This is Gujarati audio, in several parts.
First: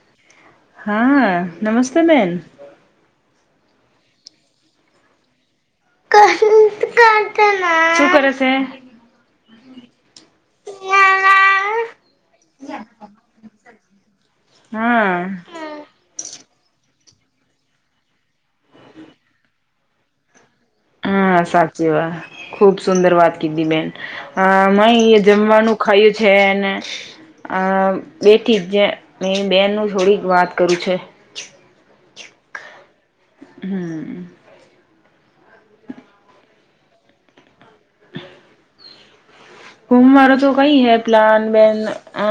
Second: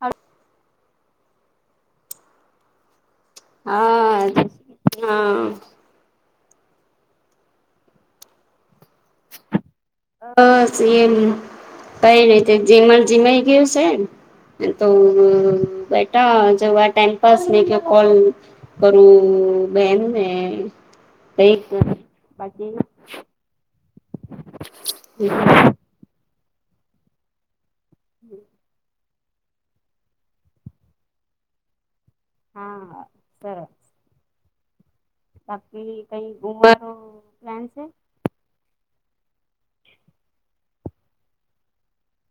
હા હા, નમસ્તે બેન હા, હ શું કરે છે બસ, એલ કઈ રહી, તે જીમણ જીમય ગયું છે. તો હા બેટા જેવા ટાઈમપાસ નહી, કે કોલ કરું બહેન ને હા, કઈ સાચી વાત. બાકી ખુબ સુંદર વાત કીધી બેન હ, મ એ જમવાનું ખાયું છેને. આ બેઠી, જ જે મેં બેનનું થોડીક વાત કરું છે. હા હમ્મ બાકીકી કઈ ગુમવાનો પ્લાન છે. હુમ મારો તો કઈ હૈ, પ્લાન બેન અ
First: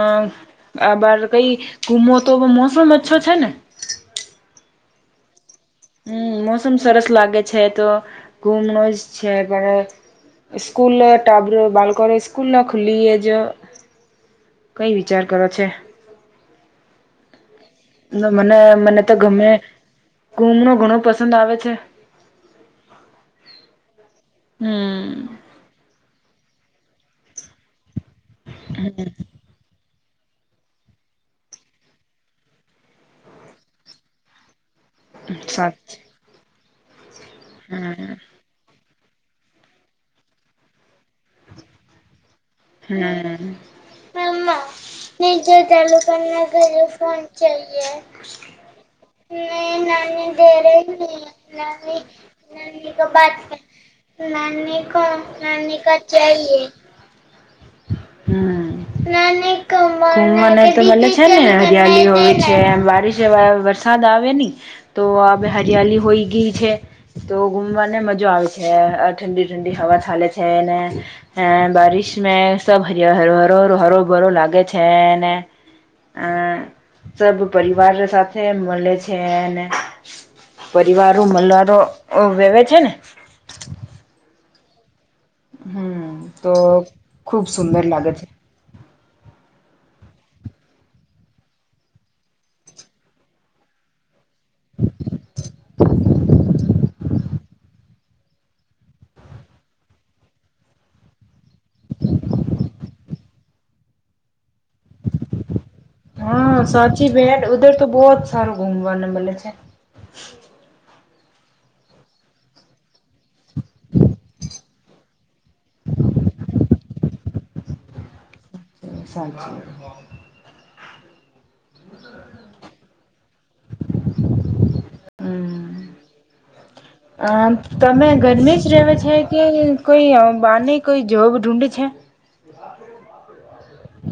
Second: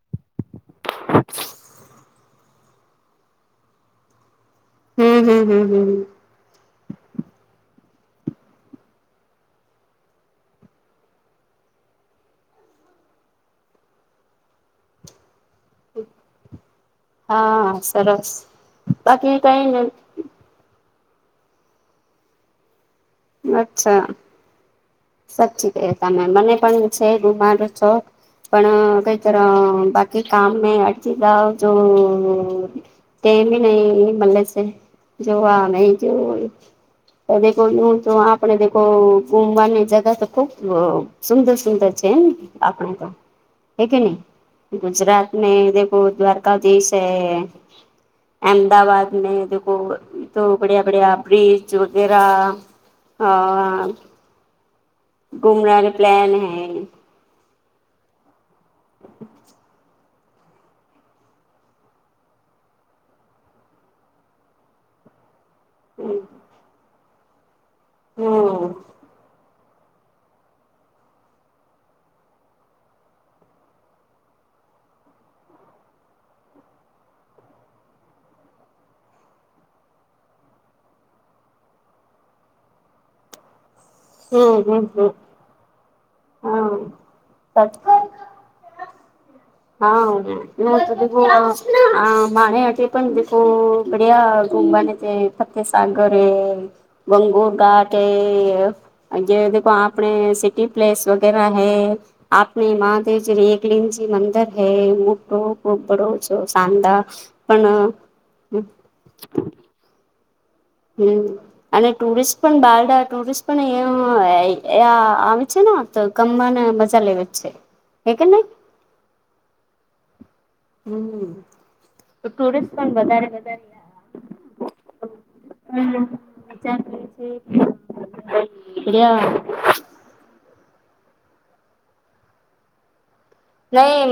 આ બાર કઈ ઘુમો, તો મોસમ અચ્છો છેને હમ હમ હમ હમ મોસમ સરસ લાગે છે તો ઘુમણ જ છે પણ સ્કૂલ ટબ બાળકો સ્કૂલ ના ખુલી એજ કઈ વિચાર કરો છે હા સરસ મને મને તો બાકી ગમે કઈ નઈ કુમ નો ઘણો પસંદ આવે છે અચ્છા હમ. સાચી ક તમે મને પણ છે ગુમાડું છો પણ કઈ કર બાકી કે કામ મે અર્જીિતઓ જો ટેમ નહી મલે છે જોવા નહી સાચી જોવું હોય ક કોઈ હમ આપ ઘુમવાની ની જગા તો ખુબ સુંદર સુંદર છે ને આપણે તો હમ. હે કે નહી મમ્મા ગુજરાત મે નિર્જર દેખો તાલુકાના ઘરે દ્વારકાધીશ ફોન જોઈએ. હૈ અમદાવાદ મે દેખો નહી નાની તો દે બડિયા બડિયા રહી બ્રિજ નાની વગેરા [inaudible] નાની [unintelligible] કો બાત હૈ નાની કો નાની કા ચાહિએ નાની કો હ મને તો બને છે ને હરિયાળો હોય છે બારીસ વરસાદ આવે ની તો હરિયાળલી હોય ગઈ છે તો ગુમવાને મજો આવે છે ઠંડી ઠંડી હવા થાલે છે ને હે બારિશ મે સબ હર હ હરો ભરો લાગે છે ને અ સ પરિવાર સાથે મળે છે ને પરિવારો મલવારો વેવે છે ને હમ હમ હમ હમ તો ખુબ સુંદર લાગે છે હા તો માણજ [inaudible] પણ દખો બડિયા કુંભની તે ફતે સાગર હૈ ઘનઘોર ઘાટ હ જે આપણે સિટી પ્લેસ વગેરા હૈ આપને મહાદેવજી એકલિનજી મંદ હૈ મોટો ખૂબ બરો છો હા સાંધા સાચી બેન ઉધર તો પણ બહુત સારું ઘુમવાને મળે છે. [inaudible] [inaudible] [unintelligible] [unintelligible] અને ટુરિસ્ટ પણ બારડા ટુરિસ્ટ પણ અ આવે છે ને ગમ મજા લે વ છે હે કેને સાચી વા હમ ટુરિસ્ટ પણ વધારે વધારે હમ અ તમે ગરમી જ રહવે છે કે કોઈ બાને કોઈ જોબ ઢુંઢે છે નહી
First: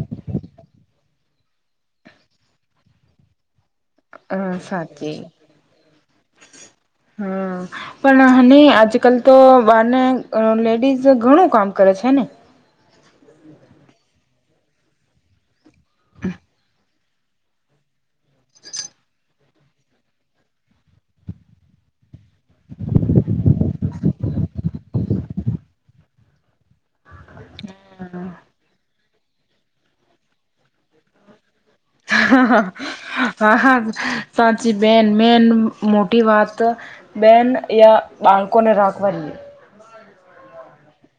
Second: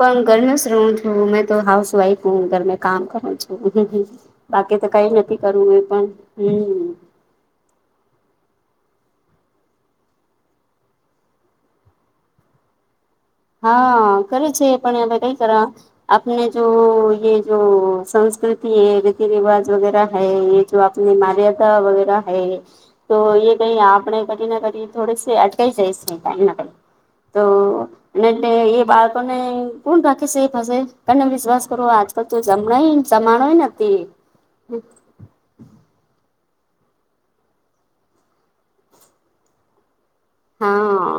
પણ ઘરનું હું છું મેં તો હાઉસ વાઇફ હું ઘર મે કામ કરું છ હ હા બાકી તો કઈ સાચી નથી કરવું એ પણ હમ ને આજકાલ તો બાર ને લેડીઝ ઘણું કામ કરે છે ને હા કરે છે એ પણ હ કઈ કરવા આપને જો જો સંસ્કૃતિ હૈ રીતિ રિવાજ વગેરા હૈ જો આપની માર્યાદા વગેરા તો એ કઈ આપણે કરી નાને કરી થોડક અટાય જાય છે કઈક ના કઈક તો એ એ બાળકોને કોણ રાખી સે એ થશે કને વિશ્વાસ કરો આજકાલ તો હા જમણાય હા જમાણોય હા હા નથી સાચી બેન મેન મોટી વાત તો બેન યા બાળકોનેને રાખવા જોઈએ હા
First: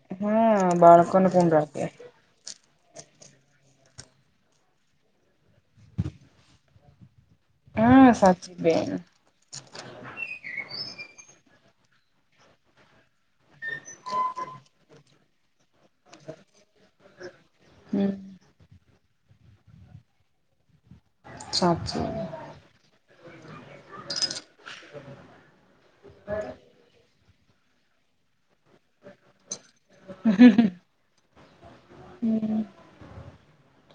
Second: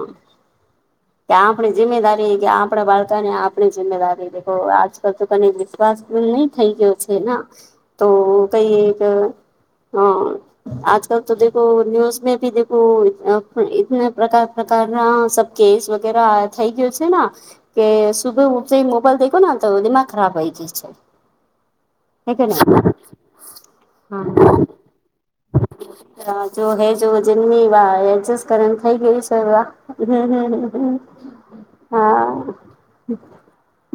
બાળકોને કે કોણ આપડી રાખે જિમ્મેદારી કે આપણે બાળ તને આપણે જિમ્મેદારી દે આજકાલ તો કને વિશ્વાસ નહી થઈ ગયો છે કે ના તો હા સાચી કઈ બેન એક હ આજ ત તો દેખો ન્યુઝ મે ભી દખો ઇતને પ્રકાર પ્રકાર સબ કેસ વગેરા થઈ ગયો છે ને કે હમ સુબ ઊંચાઈ મો પલ દેખોના ત દિમાક ખરાબ વહી જાય સાચી છે. [unintelligible] હા જો હે જો જેમની વાજ કર એમ થાય કે [unintelligible] હમ્મ હા. હમ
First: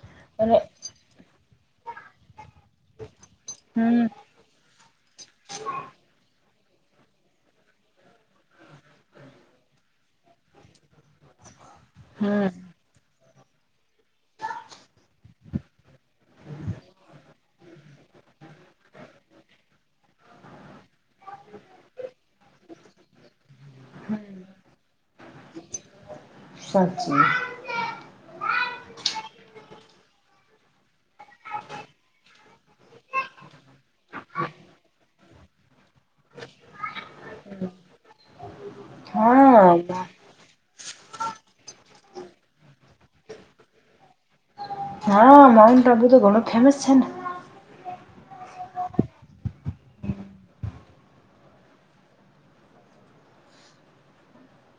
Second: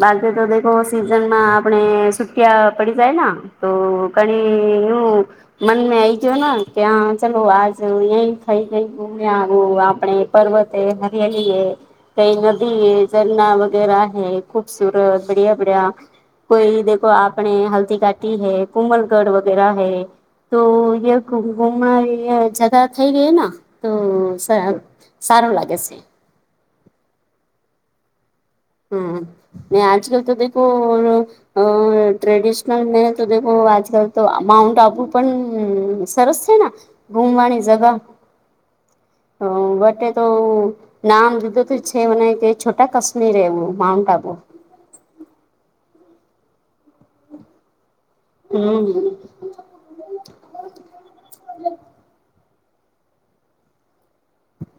બા તો હમ દેખો સીઝનમાં આપણે સુટિયા પડી જાય તો ઘણી એું મનમાં આઈજ ને કે હ ચલો આજ અ ખાઈ કઈ ગુમ્યા આવ આપણે પર્વત તે હરિયાઈ એ કઈ હમ નદી એ ઝરણા વગેરે હ ખૂબસુરત બડિયા બડિયા કોઈ દખો આપણે હલ્થીઘાટી હૈ કોુંમલગઢ વગેરા હૈ તો યા ઘુમ ઘૂમ યા જતા થઇ ગઈ ને? હમ્મ સા સારું લાગે છે. સાચી કો અ ટ્રેડિશનલ મે તોખ આજકાલ તો માઉન્ટ આપુ પણ સરસ છે ઘુમવાની જગા હ હા બટે તો નામ દીધું છે વ નય તે છોટા કાશ્મીર એવું માઉન્ટ આબુ હા માઉન્ટ આબુ તો ઘણ ફેમસ છેને. હમ્મ.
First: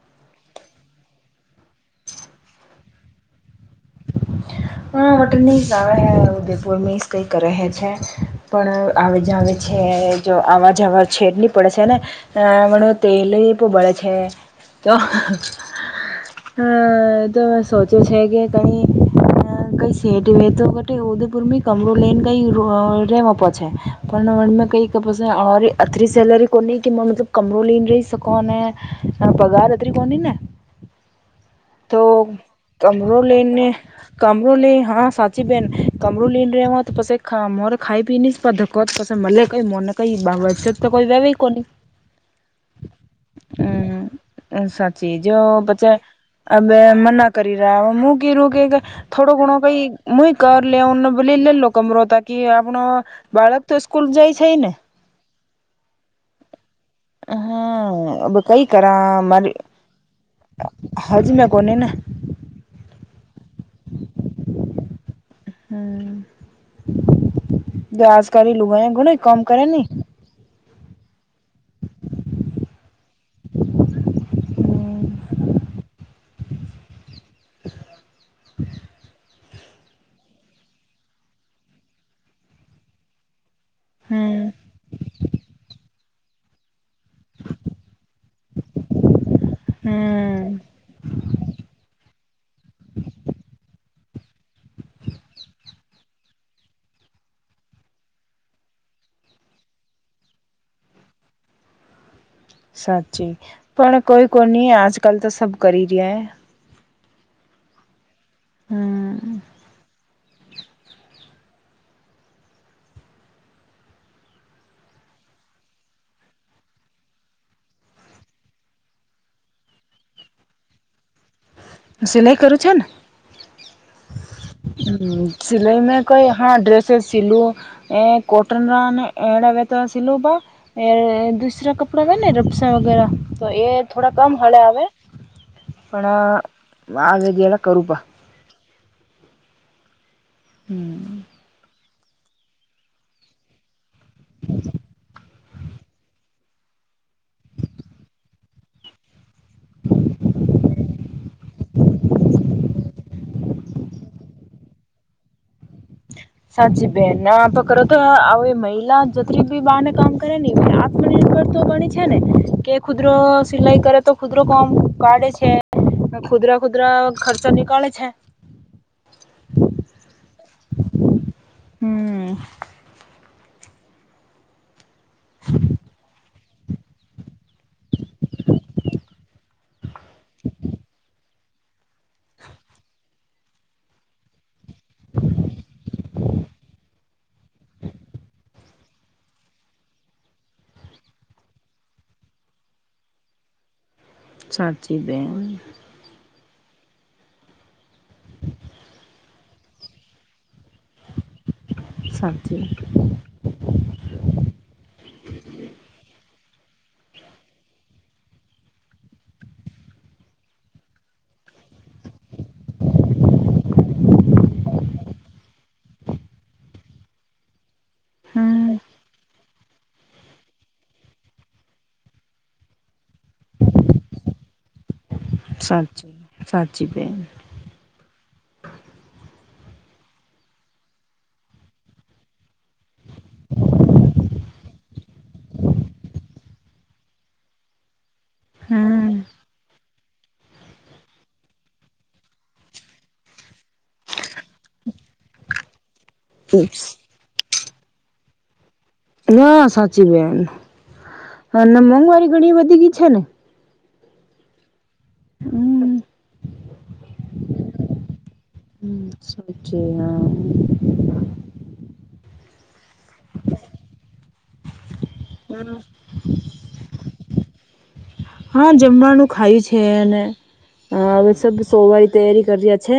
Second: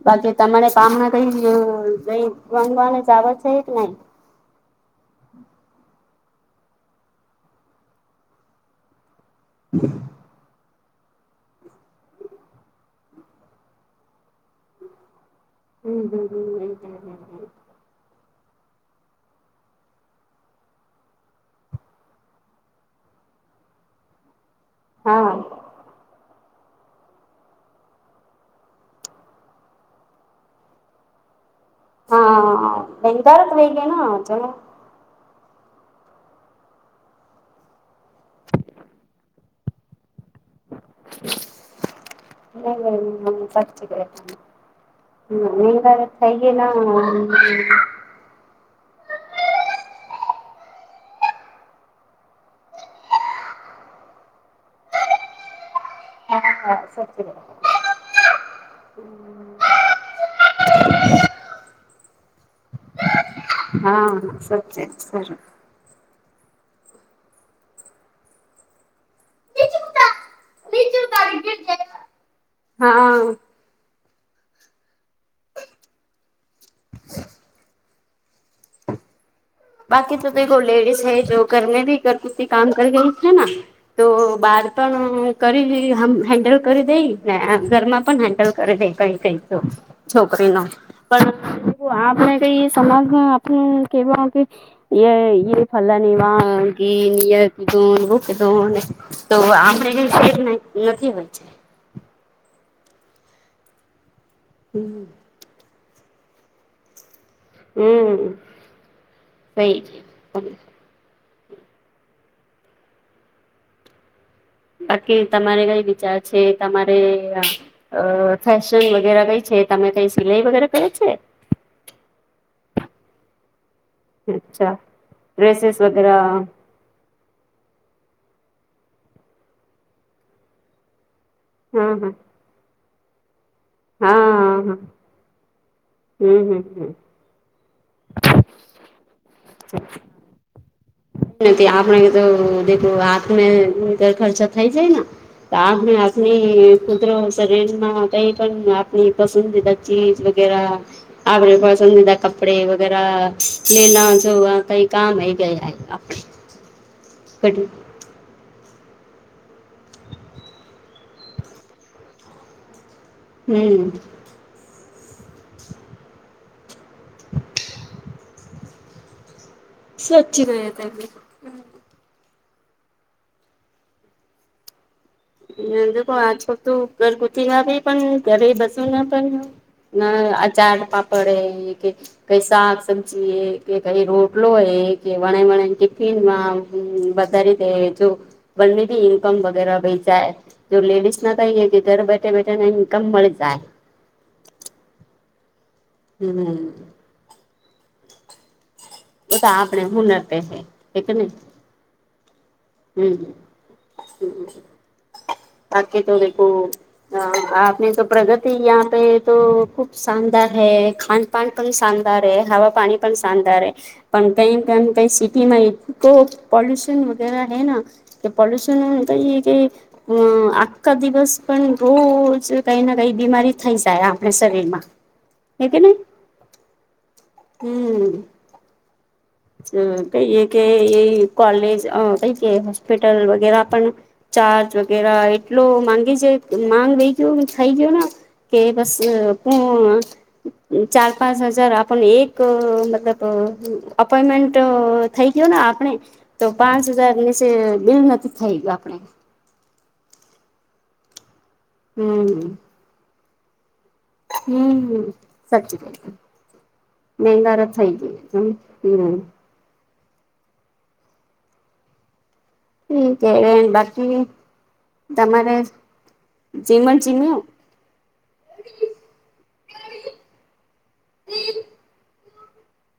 બાકી તમારે કામના કઈ કઈ રંગવાની જાવર છે કે નઈ હ હા વટન મસ આવે હ ઉદયપુર મીસ કઈક કરે છે પણ આવે જાવે છે જો આવાર જવાર છેડની પડે છે ને મ તેલ બળે છે તો હમ્મ એ તો મે સોચ્યું છે કે તમે કઈ સી એ ટી વે તો ઉદેપુર કમર લઈને કઈ રેવા પહોંચે પણ કઈ હા કપોસી અત્રરિ સેલરી કો કે [unintelligible] મતલબ કમરો લઈને રહી શકો અને પગાર અતરી કો ને. [unintelligible] તો હા કમરો બંગારત લેને વહી ગયા ના ચલો કમરો લે હા સાચી બેન કમરો લીને રવા તો પછ મોરે ખાઈ પી ધકો પછ મલે કઈ મોન કઈ બાબચત તો કોઈ વેવે [unintelligible] કોની [unintelligible] સાચી સાચી જો પછી અ બે મ ના કરી ગયેલા રહ્યા મૂકી રૂકી કેય- થોડો ઘણો કઈ મુું કર લે ભલી લેલો કમરો હતા કે આપણ બાળક તો સ્કૂલ જાય છે ને હમ હા અ બદા કઈ કરા મારે હજ મેં કોને ને હા સચ સરારું હમ્મ. વ આજ કરી લુગ ઘણા કામ કરે નની હા. હમ્મ. હ બાકી તો તો લેડીસ હૈ જો ઘરને ભી ઘર ગુતી કામ કર ગઈ હે ના. તો હમ બાર પણ કરીલી એમ હેન્ડલ કરી [unintelligible] એમ, ને ઘર માં પણ હેન્ડલ કરી દે કઈ [unintelligible] હમ છોકરી નો, પણ પણ આપણે કઈ સમાજમાં આપણે કેવા કે એ એ ફલાની વાનગી [unintelligible] [unintelligible] એનથી હોય છે. સાચી. પણ કોઈ કોઈ ની હમ આજકાલ તો સબ કરી રહ્યા હે. હમ્મ, હમ [unintelligible] બાકી તમારે કઈ વિચાર છે, તમારે અહ અહફેશન વગેરે કાઈ છ છે, તમે કાઈ સિલાઈ વગેરા કરે છે? હું સિલાાઈ કરું છું ને. અચ્છા હમ્મ, ડ્રેસીસ સિલાઈ મેં વગેરે કોઈ હા ડ્રેસિસ સાલું એ કોટન ના ને એના [unintelligible] દુસરા કપડા હા હોય ને રબસા વગેરા તો એ થોડા કમ હા [unintelligible] હા આવે હમ હમ હમ પણ આવે જ્યારે કરું પા. [inaudible] નથી આપણે તો દેખો હાથને ઘર ખર્ચા થઈ જાય ના. તો આપને આપની કુદરો શરીરના કઈ પણ આપણી પસંદીદા ચીજ વગે રા, આપણે પસંદીદા કપડે વગેરા લેલા જોવા કઈ કામ [unintelligible] સાચી બેેન, બધું [unintelligible] ના જેતરી બી બહાને કામ કરે ઈ આત્મનિર્ભર તો બને છે ને કે ખુદરો સિલાઈ હમ કરે તો ખુદરો કોમ કાઢે છે. ને ખુદરા ખુદરા ખર્ચો નીકાળે છે. સચ્ચી વાત. હમ્મ. ને દેખો આજકલ તો ઘરગુથી ના આવી પણ ઘરે બેસું ના પણ ના ના અચાર પાપડે રે કે કઈ શાક, સબ્જી એ કે કઈ રોટલો એ કે વણે-વણે ટિફિનમાં હમ્મ વધારી દે જો બને ઇન્કમ વગેરા [unintelligible] તો લેડીસ ના કઈએ કે ઘર બેઠા-બેઠા કાઈ ઇન્કમ મળી જાય. સાચી બેન. હમ્મ. વો તો આપણે હુનર પે હે. હે કે ને? સાચી હમ્મ-હમ્મ, બાકી તો દેખો [unintelligible] અહ આપની તો પ્રગતિ યહાં પે તો ખુબ શાનદાર હૈ, ખાનપાન પણ શાનદાર ર હૈ, હવા પાણી પન શાનદાર હૈ, પન [unintelligible] સિટીમાં એ તો પોલ્યુશન વગેરા હૈ ના, કે હમ પોલ્યુશન કઈ એ કે અહ આખા દિવસ પણ રોજ જ કઈ ના કઈ બીમારી થઈ જાય આપણે શરીર માં. હે કે નહી? સાચી સાચી બેન હમ્મ. અહ કઈ એ કે એ કોલેજ અહ કઈ કે હસ્પિટલ વગેરા પણ ચાર્જ વગેરા એટલો માંગી છે, માંગ વયધું થઈ ગયો થઇ ગયો ના કે બસ હમ પો અહ ચાર પાંચ હજાર આપન એક મતલબ અહ અહ અપોઈન્ટમેન્ટ થઈ ગયો ને આપણે, તો પાંચ હજાર નીસે બિલ નથી થઈ ગયો આપ ના સાચી બેેન, અને મોંઘવારી ઘણી બધી ગી છે ને હમ્મ. સાચી બેન હમ મહેંગારત થઈ ગયો હે [unintelligible] સુજે આમ. ઠીક હૈ એય બાકી [inaudible] જેમન જીમ્યો? હા જમવાનું ખાય છે, અને હવે સબ સોવાય તૈયારી કર્યા છે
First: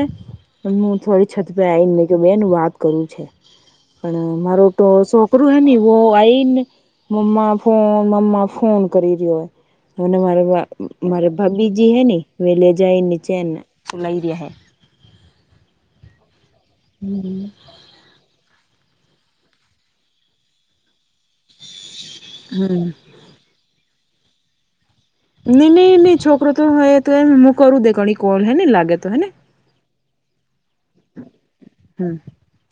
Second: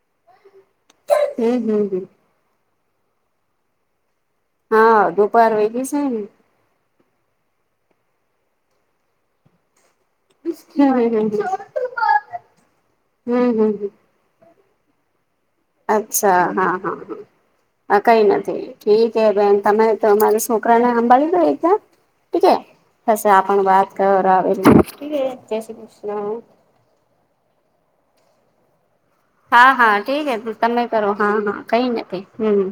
હું થોડી છત હમ પે હમ હમ આવીઈને બેન હું વાત કરું છે પણ મારો તો હા દુપાર છોકરોું હે ને વેગી છે એવું આઈને મમા ફોન મમા ફોન કરી રહ્યોય અને મારે ને મારે ભાભીજી હે ને લે જાય નીચે હમ હમ હમ લઈ રહ્યા હે અચ્છા હા હા હમ. હા હ કઈ નથી ઠીક હૈ બેન તમે તમારા છોકરાને સાંભાળી લો એકવાર ઠીક હૈ હમ પછે આપણ વાત કર આવે ન નહી નહી છોકરો તો હ તો એ હું કરું દે ઘણી કોલ હે ને લાગે તો હેને હા હા ઠીક હ તમે કરો હા હા કઈ નથી હમ